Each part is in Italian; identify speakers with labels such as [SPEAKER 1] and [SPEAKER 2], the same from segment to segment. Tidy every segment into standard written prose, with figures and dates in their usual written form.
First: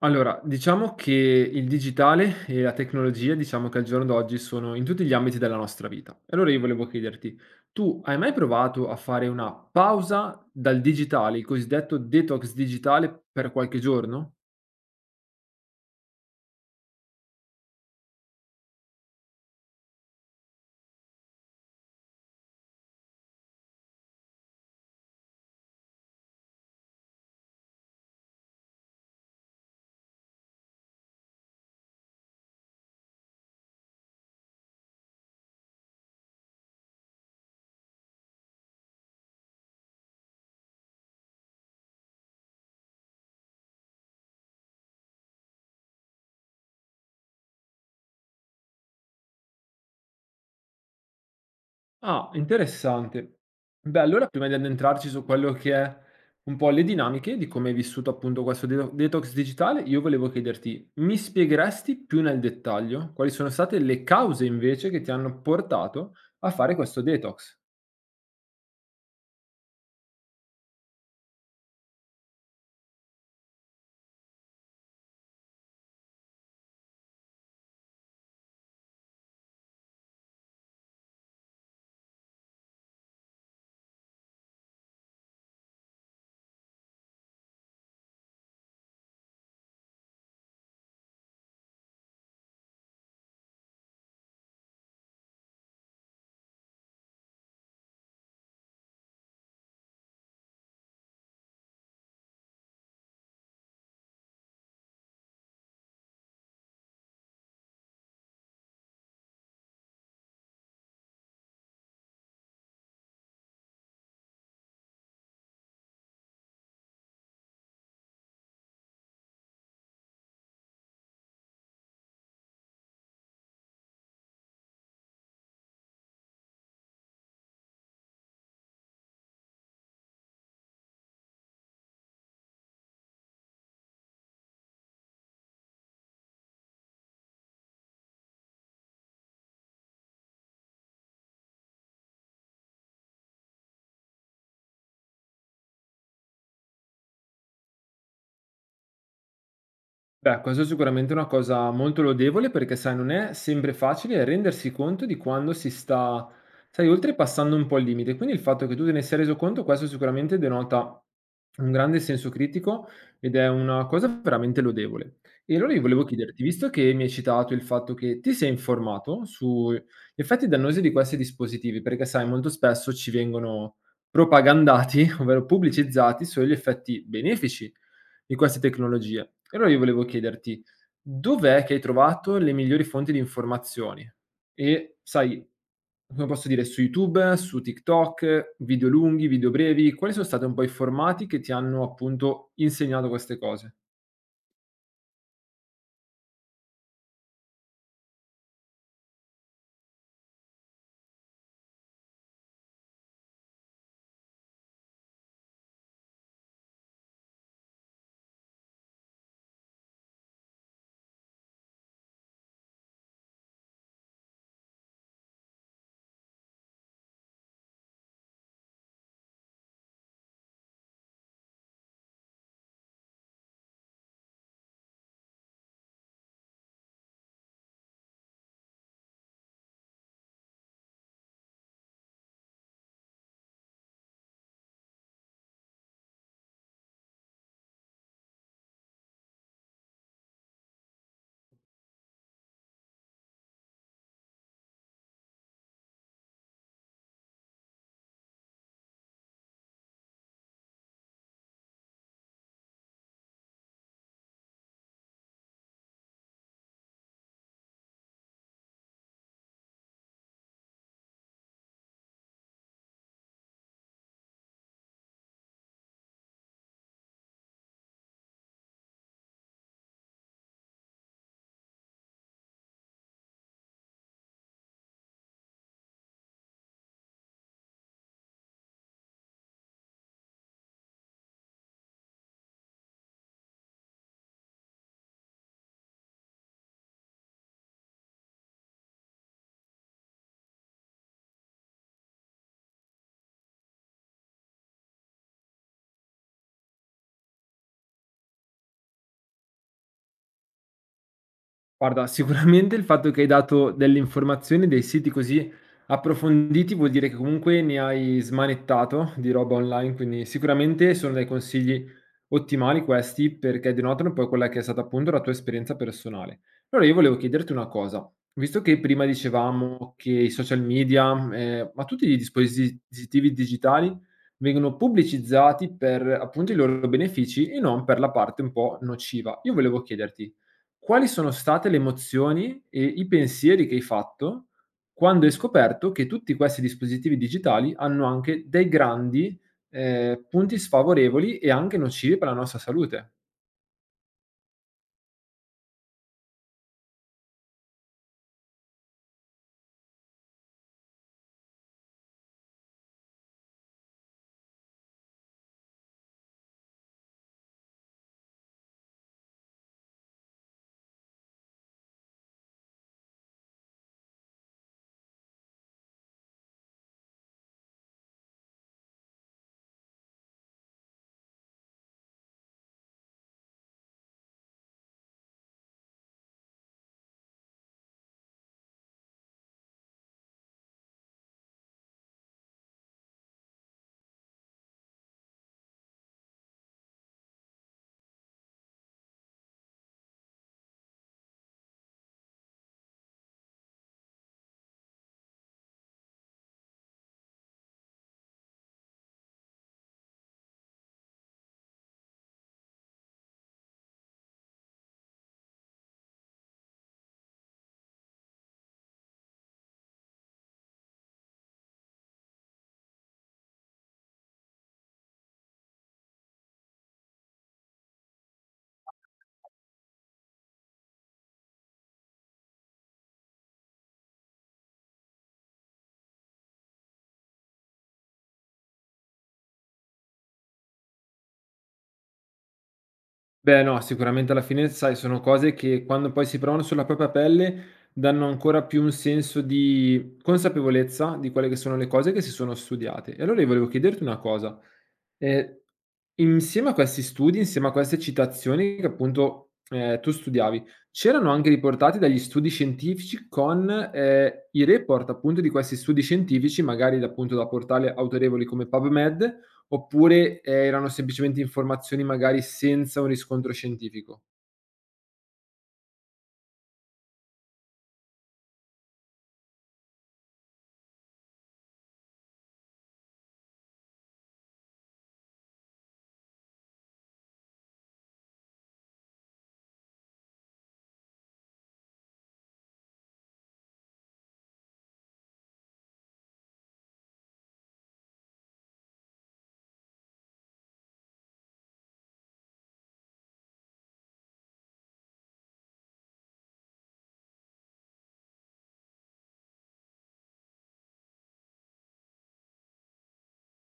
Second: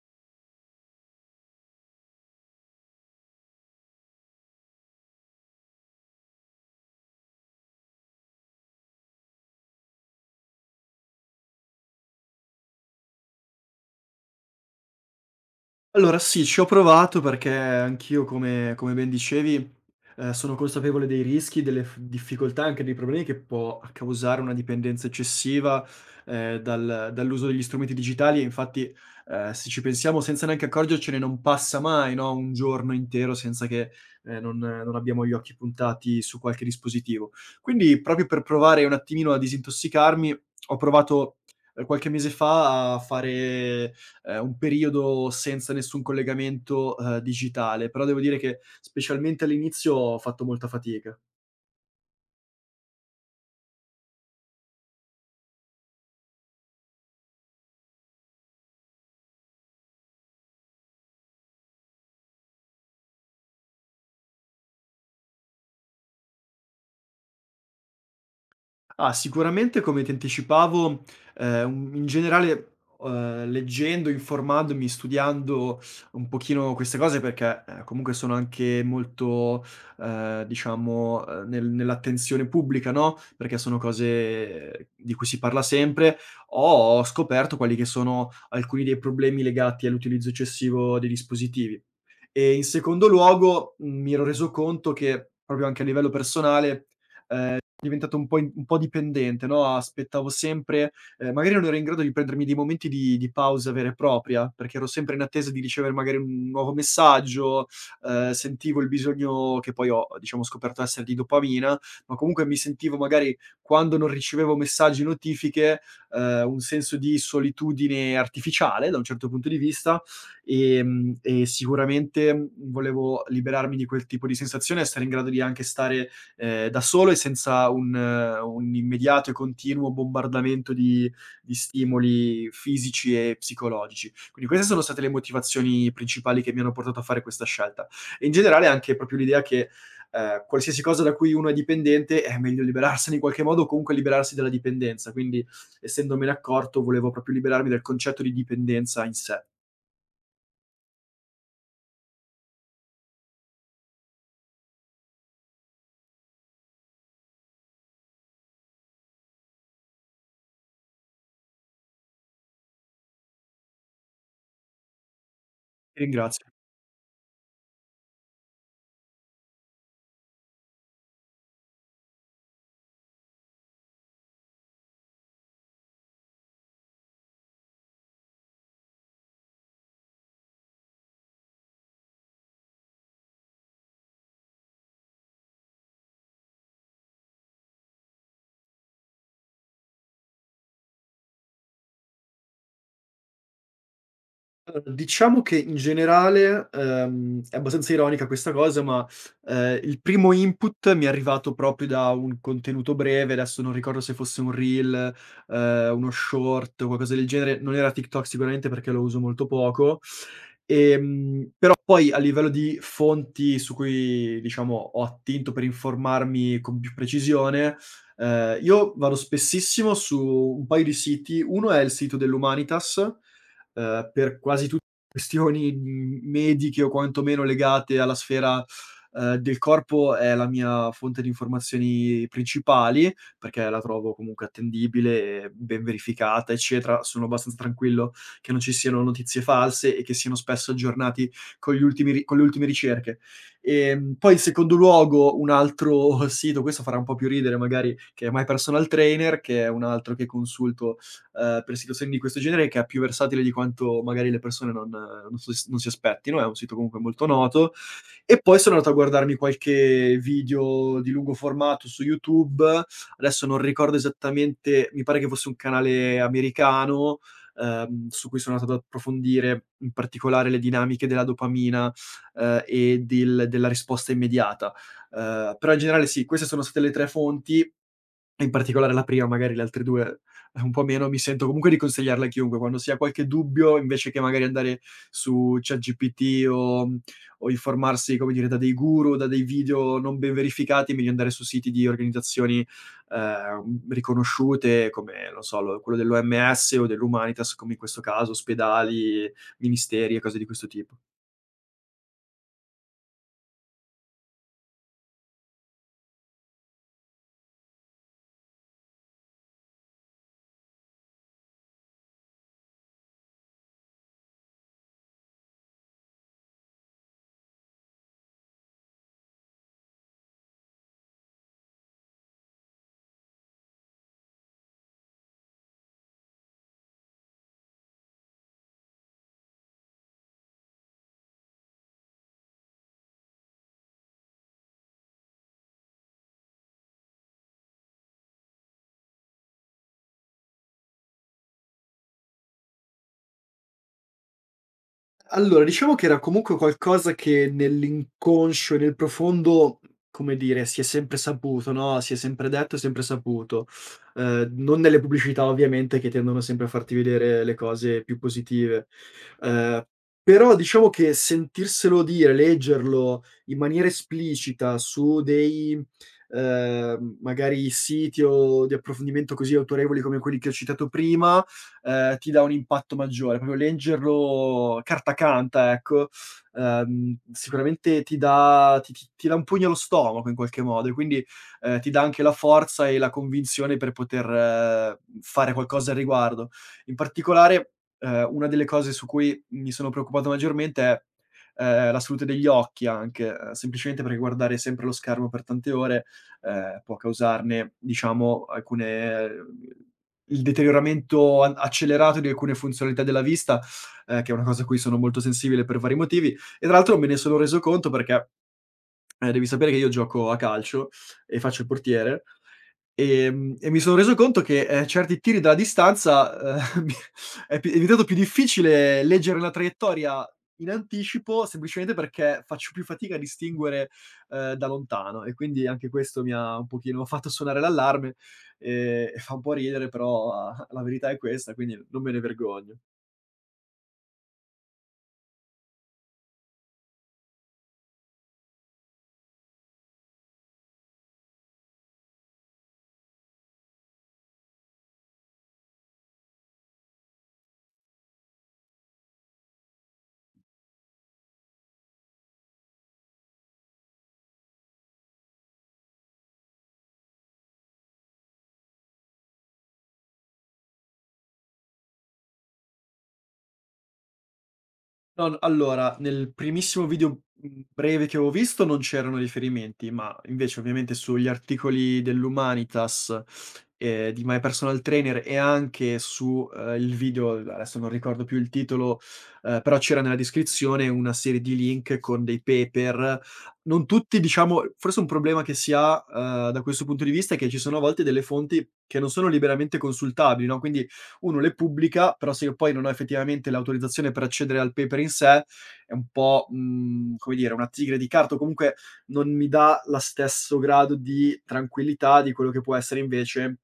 [SPEAKER 1] Allora, diciamo che il digitale e la tecnologia, diciamo che al giorno d'oggi sono in tutti gli ambiti della nostra vita. E allora io volevo chiederti, tu hai mai provato a fare una pausa dal digitale, il cosiddetto detox digitale per qualche giorno?
[SPEAKER 2] Allora sì, ci ho provato perché anch'io come ben dicevi, sono consapevole dei rischi, delle f difficoltà, anche dei problemi che può causare una dipendenza eccessiva, dall'uso degli strumenti digitali. E infatti, se ci pensiamo, senza neanche accorgercene non passa mai, no, un giorno intero senza che, non abbiamo gli occhi puntati su qualche dispositivo. Quindi, proprio per provare un attimino a disintossicarmi, ho provato, qualche mese fa, a fare un periodo senza nessun collegamento, digitale. Però devo dire che specialmente all'inizio ho fatto molta fatica.
[SPEAKER 1] Ah, interessante. Beh, allora prima di addentrarci su quello che è un po' le dinamiche di come hai vissuto appunto questo detox digitale, io volevo chiederti, mi spiegheresti più nel dettaglio quali sono state le cause invece che ti hanno portato a fare questo detox?
[SPEAKER 2] Ah, sicuramente, come ti anticipavo, in generale, leggendo, informandomi, studiando un pochino queste cose, perché, comunque sono anche molto, nell'attenzione pubblica, no, perché sono cose di cui si parla sempre, ho scoperto quelli che sono alcuni dei problemi legati all'utilizzo eccessivo dei dispositivi. E in secondo luogo, mi ero reso conto che, proprio anche a livello personale, diventato un po' dipendente, no, aspettavo sempre, magari non ero in grado di prendermi dei momenti di pausa vera e propria, perché ero sempre in attesa di ricevere magari un nuovo messaggio, sentivo il bisogno, che poi ho, diciamo, scoperto essere di dopamina, ma comunque mi sentivo, magari, quando non ricevevo messaggi, notifiche, un senso di solitudine artificiale, da un certo punto di vista, e sicuramente volevo liberarmi di quel tipo di sensazione, essere in grado di anche stare da solo e senza un immediato e continuo bombardamento di stimoli fisici e psicologici. Quindi queste sono state le motivazioni principali che mi hanno portato a fare questa scelta. E in generale, anche proprio l'idea che, qualsiasi cosa da cui uno è dipendente è meglio liberarsene in qualche modo, o comunque liberarsi dalla dipendenza. Quindi, essendomene accorto, volevo proprio liberarmi dal concetto di dipendenza in sé.
[SPEAKER 1] Beh, questo è sicuramente una cosa molto lodevole perché, sai, non è sempre facile rendersi conto di quando si sta, sai, oltrepassando un po' il limite. Quindi il fatto che tu te ne sia reso conto, questo sicuramente denota un grande senso critico ed è una cosa veramente lodevole. E allora io
[SPEAKER 2] Ti
[SPEAKER 1] volevo chiederti,
[SPEAKER 2] ringrazio.
[SPEAKER 1] visto che mi hai citato il fatto che ti sei informato sugli effetti dannosi di questi dispositivi, perché sai, molto spesso ci vengono propagandati, ovvero pubblicizzati, sugli effetti benefici di queste tecnologie. E allora io volevo chiederti, dov'è che hai trovato le migliori fonti di informazioni? E sai, come posso dire, su YouTube, su TikTok, video lunghi, video brevi, quali sono stati un po' i formati che ti hanno appunto insegnato queste cose?
[SPEAKER 2] Allora, diciamo che in generale, è abbastanza ironica questa cosa, ma, il primo input mi è arrivato proprio da un contenuto breve. Adesso non ricordo se fosse un reel, uno short o qualcosa del genere, non era TikTok sicuramente, perché lo uso molto poco. Però poi, a livello di fonti su cui, diciamo, ho attinto per informarmi con più precisione, io vado spessissimo su un paio di siti. Uno è il sito dell'Humanitas, per quasi tutte questioni, mediche, o quantomeno legate alla sfera, del corpo, è la mia fonte di informazioni principali, perché la trovo comunque attendibile e ben verificata, eccetera. Sono abbastanza tranquillo che non ci siano notizie false e che siano spesso aggiornati con gli ultimi ri con le ultime ricerche. Poi, in secondo luogo, un altro sito, questo farà un po' più ridere magari, che è My Personal Trainer, che è un altro che consulto per situazioni di questo genere, che è più versatile di quanto magari le persone non non so, s non si aspettino; è un sito comunque molto noto. E poi sono andato a guardarmi qualche video di lungo formato su YouTube. Adesso non ricordo esattamente, mi pare che fosse un canale americano, su cui sono andato ad approfondire in particolare le dinamiche della dopamina, e della risposta immediata. Però in generale sì, queste sono state le 3 fonti. In particolare la prima, magari le altre 2 un po' meno, mi sento comunque di consigliarla a chiunque. Quando si ha qualche dubbio, invece che magari andare su ChatGPT o o informarsi, come dire, da dei guru, da dei video non ben verificati, meglio andare su siti di organizzazioni, riconosciute, come, non so, lo quello dell'OMS o dell'Humanitas, come in questo caso, ospedali, ministeri e cose di questo tipo.
[SPEAKER 1] Guarda, sicuramente il fatto che hai dato delle informazioni, dei siti così approfonditi, vuol dire che comunque ne hai smanettato di roba online, quindi sicuramente sono dei consigli ottimali questi perché denotano poi quella che è stata appunto la tua esperienza personale. Allora io volevo chiederti una cosa, visto che prima dicevamo che i social media, ma tutti i dispositivi digitali vengono pubblicizzati per appunto i loro benefici e non per la parte un po' nociva. Io volevo chiederti quali sono state le emozioni e i pensieri che hai fatto quando hai scoperto che tutti questi dispositivi digitali hanno anche dei grandi, punti sfavorevoli e anche nocivi per la nostra salute?
[SPEAKER 2] Allora, diciamo che era comunque qualcosa che nell'inconscio e nel profondo, come dire, si è sempre saputo, no, si è sempre detto e sempre saputo. Non nelle pubblicità, ovviamente, che tendono sempre a farti vedere le cose più positive. Ehm, Però diciamo che sentirselo dire, leggerlo in maniera esplicita su dei, magari, siti o di approfondimento così autorevoli come quelli che ho citato prima, ti dà un impatto maggiore. Proprio leggerlo, carta canta, ecco, sicuramente ti dà un pugno allo stomaco in qualche modo, e quindi, ti dà anche la forza e la convinzione per poter fare qualcosa al riguardo. In particolare, una delle cose su cui mi sono preoccupato maggiormente è, la salute degli occhi, anche, semplicemente perché guardare sempre lo schermo per tante ore, può causarne, diciamo, alcune, il deterioramento a accelerato di alcune funzionalità della vista, che è una cosa a cui sono molto sensibile per vari motivi. E tra l'altro me ne sono reso conto perché, devi sapere che io gioco a calcio e faccio il portiere, e mi sono reso conto che, certi tiri da distanza, mi è diventato più difficile leggere la traiettoria in anticipo, semplicemente perché faccio più fatica a distinguere, da lontano. E quindi anche questo mi ha un pochino fatto suonare l'allarme, e fa un po' ridere, però la verità è questa, quindi non me ne vergogno.
[SPEAKER 1] Beh, no, sicuramente alla fine, sai, sono cose che quando poi si provano sulla propria pelle danno ancora più un senso di consapevolezza di quelle che sono le cose che si sono studiate. E allora io volevo chiederti una cosa. Eh, Insieme a questi studi, insieme a queste citazioni che appunto tu studiavi, c'erano anche riportati dagli studi scientifici con i report appunto di questi studi scientifici, magari appunto da portali autorevoli come PubMed, oppure erano semplicemente informazioni magari senza un riscontro scientifico.
[SPEAKER 2] No, n allora, nel primissimo video, breve, che avevo visto non c'erano riferimenti, ma invece, ovviamente, sugli articoli dell'Humanitas, di My Personal Trainer, e anche su, il video, adesso non ricordo più il titolo, però c'era nella descrizione una serie di link con dei paper, non tutti, diciamo. Forse un problema che si ha, da questo punto di vista, è che ci sono a volte delle fonti che non sono liberamente consultabili, no, quindi uno le pubblica, però se io poi non ho effettivamente l'autorizzazione per accedere al paper in sé, è un po', come dire, una tigre di carta, o comunque non mi dà la stesso grado di tranquillità di quello che può essere invece,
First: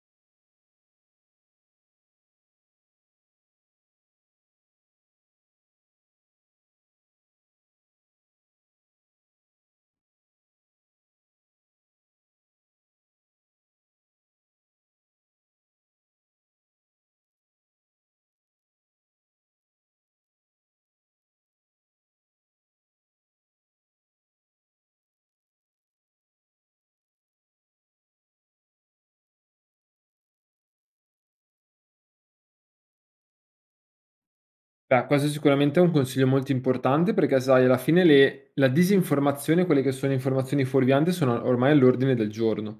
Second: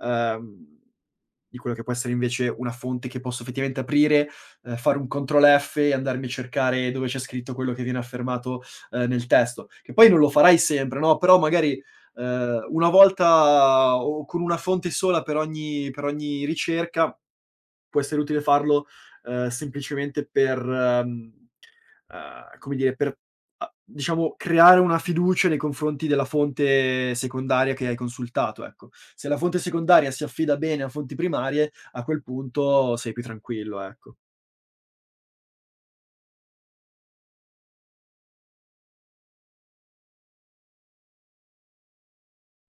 [SPEAKER 2] ehm, una fonte che posso effettivamente aprire, fare un control F e andarmi a cercare dove c'è scritto quello che viene affermato, nel testo. Che poi non lo farai sempre, no, però magari, una volta, o con una fonte sola, per ogni ricerca, può essere utile farlo, semplicemente per, ehm, come dire, per, a diciamo, creare una fiducia nei confronti della fonte secondaria che hai consultato, ecco. Se la fonte secondaria si affida bene a fonti primarie, a quel punto sei più tranquillo, ecco.
[SPEAKER 1] Beh, questo sicuramente è un consiglio molto importante perché, sai, alla fine le la disinformazione, quelle che sono informazioni fuorvianti sono ormai all'ordine del giorno.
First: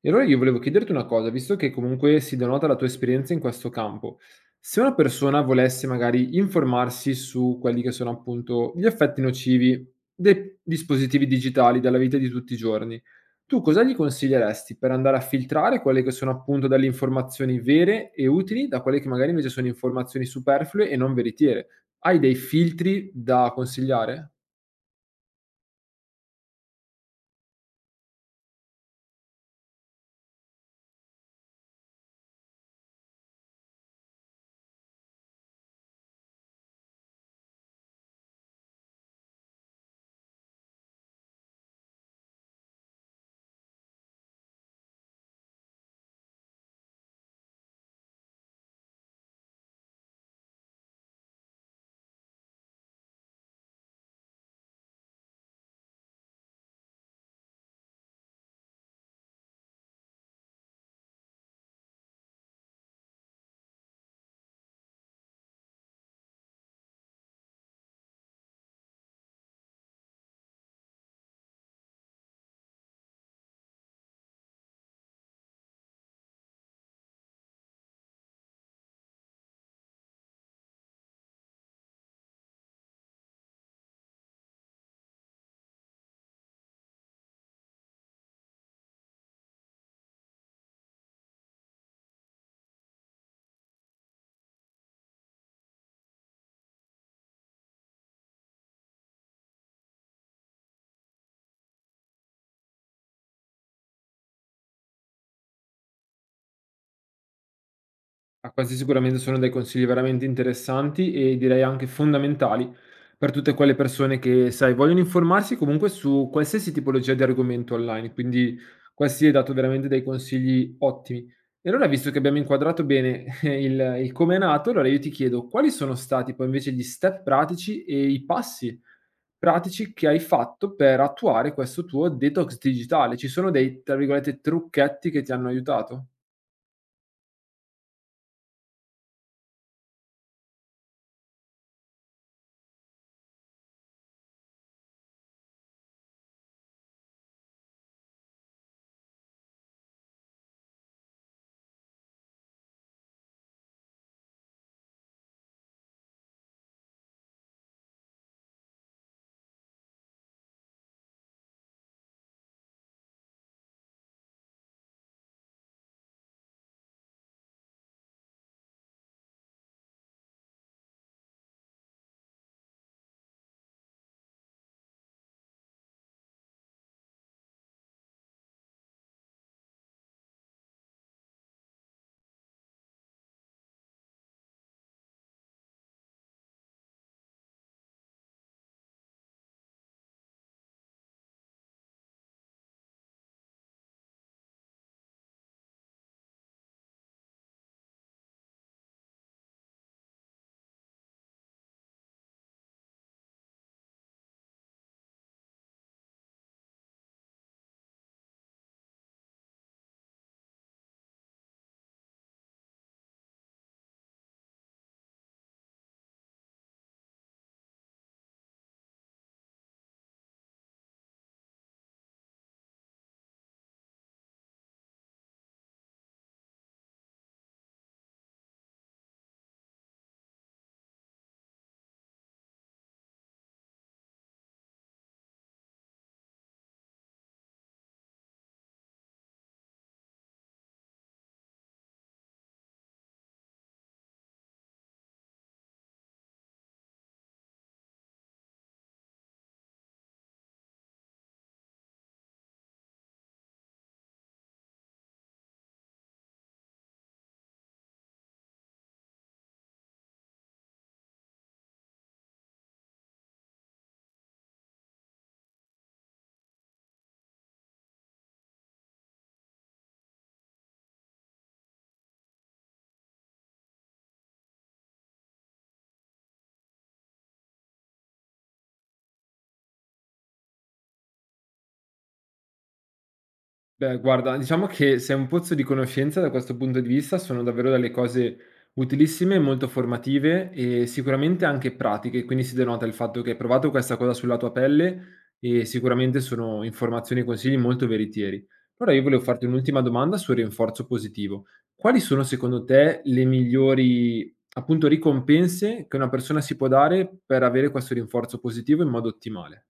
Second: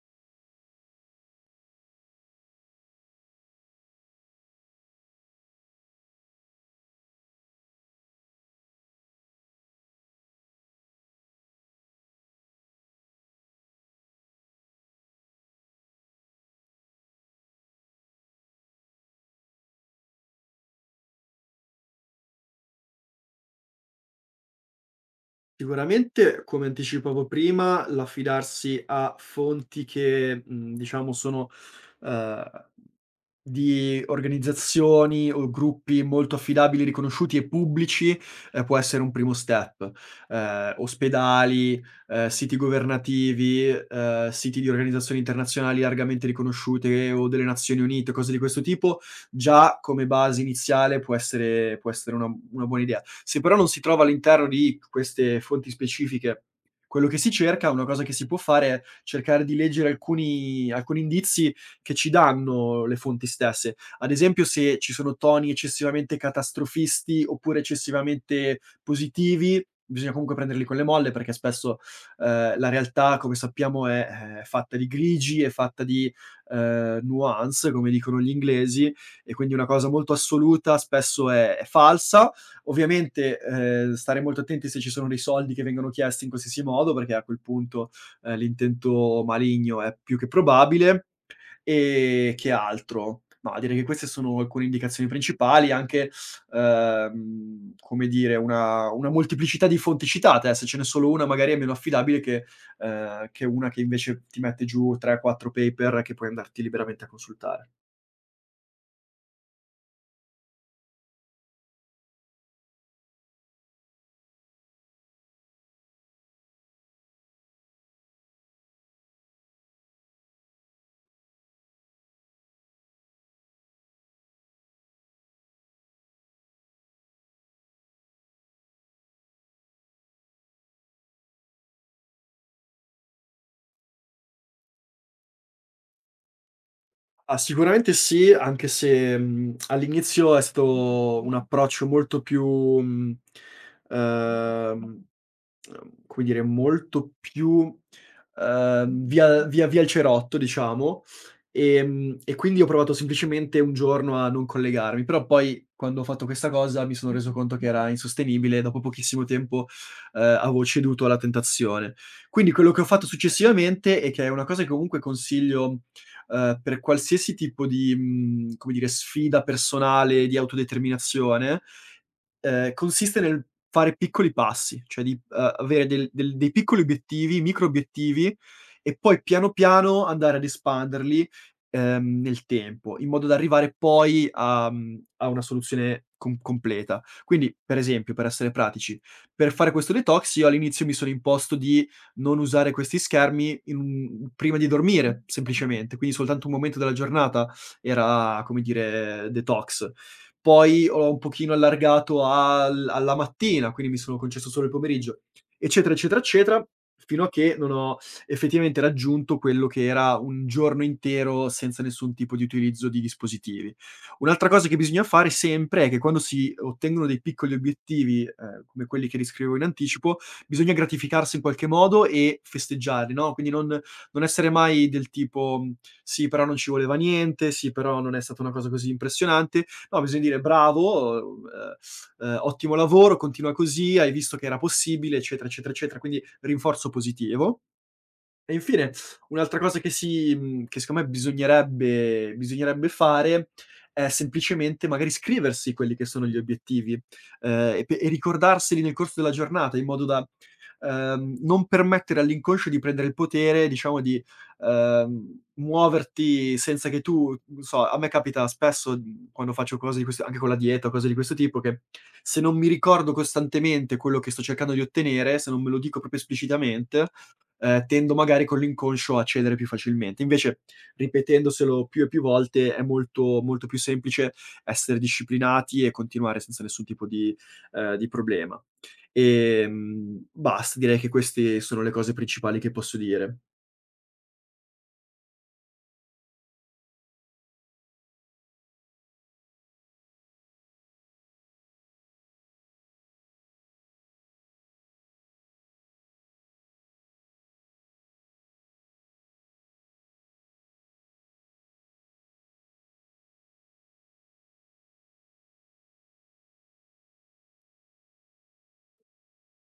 [SPEAKER 1] E allora io volevo chiederti una cosa, visto che comunque si denota la tua esperienza in questo campo, se una persona volesse magari informarsi su quelli che sono appunto gli effetti nocivi dei dispositivi digitali dalla vita di tutti i giorni, tu cosa gli consiglieresti per andare a filtrare quelle che sono appunto delle informazioni vere e utili da quelle che magari invece sono informazioni superflue e non veritiere? Hai dei filtri da consigliare?
[SPEAKER 2] Sicuramente, come anticipavo prima, l'affidarsi a fonti che, diciamo, sono, ehm, di organizzazioni o gruppi molto affidabili, riconosciuti e pubblici, può essere un primo step. Ospedali, siti governativi, siti di organizzazioni internazionali largamente riconosciute, o delle Nazioni Unite, cose di questo tipo, già come base iniziale può essere una, buona idea. Se però non si trova all'interno di queste fonti specifiche quello che si cerca, una cosa che si può fare è cercare di leggere alcuni, indizi che ci danno le fonti stesse. Ad esempio, se ci sono toni eccessivamente catastrofisti oppure eccessivamente positivi, bisogna comunque prenderli con le molle, perché spesso, la realtà, come sappiamo, è fatta di grigi, è fatta di, nuance, come dicono gli inglesi, e quindi una cosa molto assoluta spesso è falsa. Ovviamente, stare molto attenti se ci sono dei soldi che vengono chiesti in qualsiasi modo, perché a quel punto, l'intento maligno è più che probabile. E che altro? Mah, direi che queste sono alcune indicazioni principali. Anche, come dire, una molteplicità di fonti citate, se ce n'è solo una, magari è meno affidabile che una che invece ti mette giù 3, 4 paper che puoi andarti liberamente a consultare.
[SPEAKER 1] Ah, questi sicuramente sono dei consigli veramente interessanti e direi anche fondamentali per tutte quelle persone che, sai, vogliono informarsi comunque su qualsiasi tipologia di argomento online, quindi questi hai dato veramente dei consigli ottimi. E allora, visto che abbiamo inquadrato bene il come è nato, allora io ti chiedo quali sono stati poi invece gli step pratici e i passi pratici che hai fatto per attuare questo tuo detox digitale? Ci sono dei, tra virgolette, trucchetti che ti hanno aiutato?
[SPEAKER 2] Ah, sicuramente sì. Anche se, all'inizio è stato un approccio molto più, mhmm, ehm, come dire, molto più, via il cerotto, diciamo, e quindi ho provato semplicemente un giorno a non collegarmi. Però poi, quando ho fatto questa cosa, mi sono reso conto che era insostenibile, e dopo pochissimo tempo, avevo ceduto alla tentazione. Quindi, quello che ho fatto successivamente, e che è una cosa che comunque consiglio, per qualsiasi tipo di, come dire, sfida personale, di autodeterminazione, consiste nel fare piccoli passi, cioè di, avere del del dei piccoli obiettivi, micro obiettivi, e poi, piano piano, andare ad espanderli, nel tempo, in modo da arrivare poi a, una soluzione completa. Quindi, per esempio, per essere pratici, per fare questo detox, io all'inizio mi sono imposto di non usare questi schermi in un prima di dormire, semplicemente. Quindi, soltanto un momento della giornata era, come dire, detox. Poi ho un pochino allargato al, alla mattina, quindi mi sono concesso solo il pomeriggio, eccetera, eccetera, eccetera, fino a che non ho effettivamente raggiunto quello che era un giorno intero senza nessun tipo di utilizzo di dispositivi. Un'altra cosa che bisogna fare sempre è che, quando si ottengono dei piccoli obiettivi, come quelli che descrivevo in anticipo, bisogna gratificarsi in qualche modo e festeggiarli, no. Quindi non non essere mai del tipo: "Sì, però non ci voleva niente, sì, però non è stata una cosa così impressionante". No, bisogna dire: "Bravo, ottimo lavoro, continua così, hai visto che era possibile", eccetera, eccetera, eccetera. Quindi, rinforzo positivo. E infine, un'altra cosa che secondo me bisognerebbe fare è semplicemente, magari, scriversi quelli che sono gli obiettivi, e ricordarseli nel corso della giornata, in modo da, non permettere all'inconscio di prendere il potere, diciamo, di, muoverti senza che tu, non so, a me capita spesso, quando faccio cose di questo, anche con la dieta o cose di questo tipo, che se non mi ricordo costantemente quello che sto cercando di ottenere, se non me lo dico proprio esplicitamente, tendo magari con l'inconscio a cedere più facilmente. Invece, ripetendoselo più e più volte, è molto molto più semplice essere disciplinati e continuare senza nessun tipo di problema. Basta, direi che queste sono le cose principali che posso dire.
[SPEAKER 1] Beh, guarda, diciamo che sei un pozzo di conoscenza da questo punto di vista, sono davvero delle cose utilissime, molto formative e sicuramente anche pratiche, quindi si denota il fatto che hai provato questa cosa sulla tua pelle e sicuramente sono informazioni e consigli molto veritieri. Ora io volevo farti un'ultima domanda sul rinforzo positivo. Quali sono secondo te le migliori, appunto, ricompense che una persona si può dare per avere questo rinforzo positivo in modo ottimale?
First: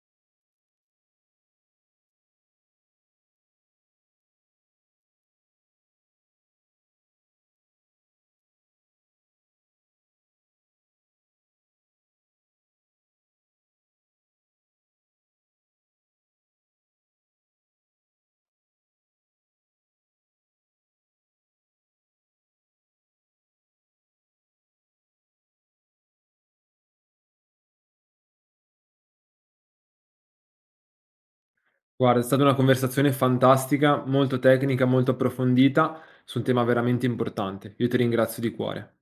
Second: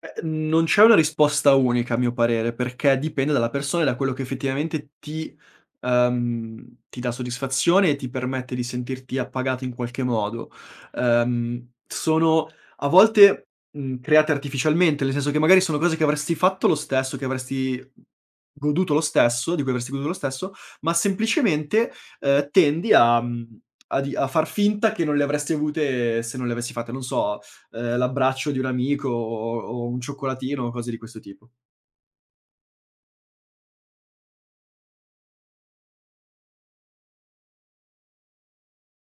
[SPEAKER 2] Non c'è una risposta unica, a mio parere, perché dipende dalla persona e da quello che effettivamente ti dà soddisfazione e ti permette di sentirti appagato in qualche modo. Sono a volte, create artificialmente, nel senso che magari sono cose che avresti fatto lo stesso, che avresti goduto lo stesso di cui avresti goduto lo stesso, ma semplicemente, tendi a mhmm, a di a far finta che non le avresti avute se non le avessi fatte. Non so, l'abbraccio di un amico, o un cioccolatino, o cose di questo tipo.
[SPEAKER 1] Guarda, è stata una conversazione fantastica, molto tecnica, molto approfondita su un tema veramente importante. Io ti ringrazio di cuore.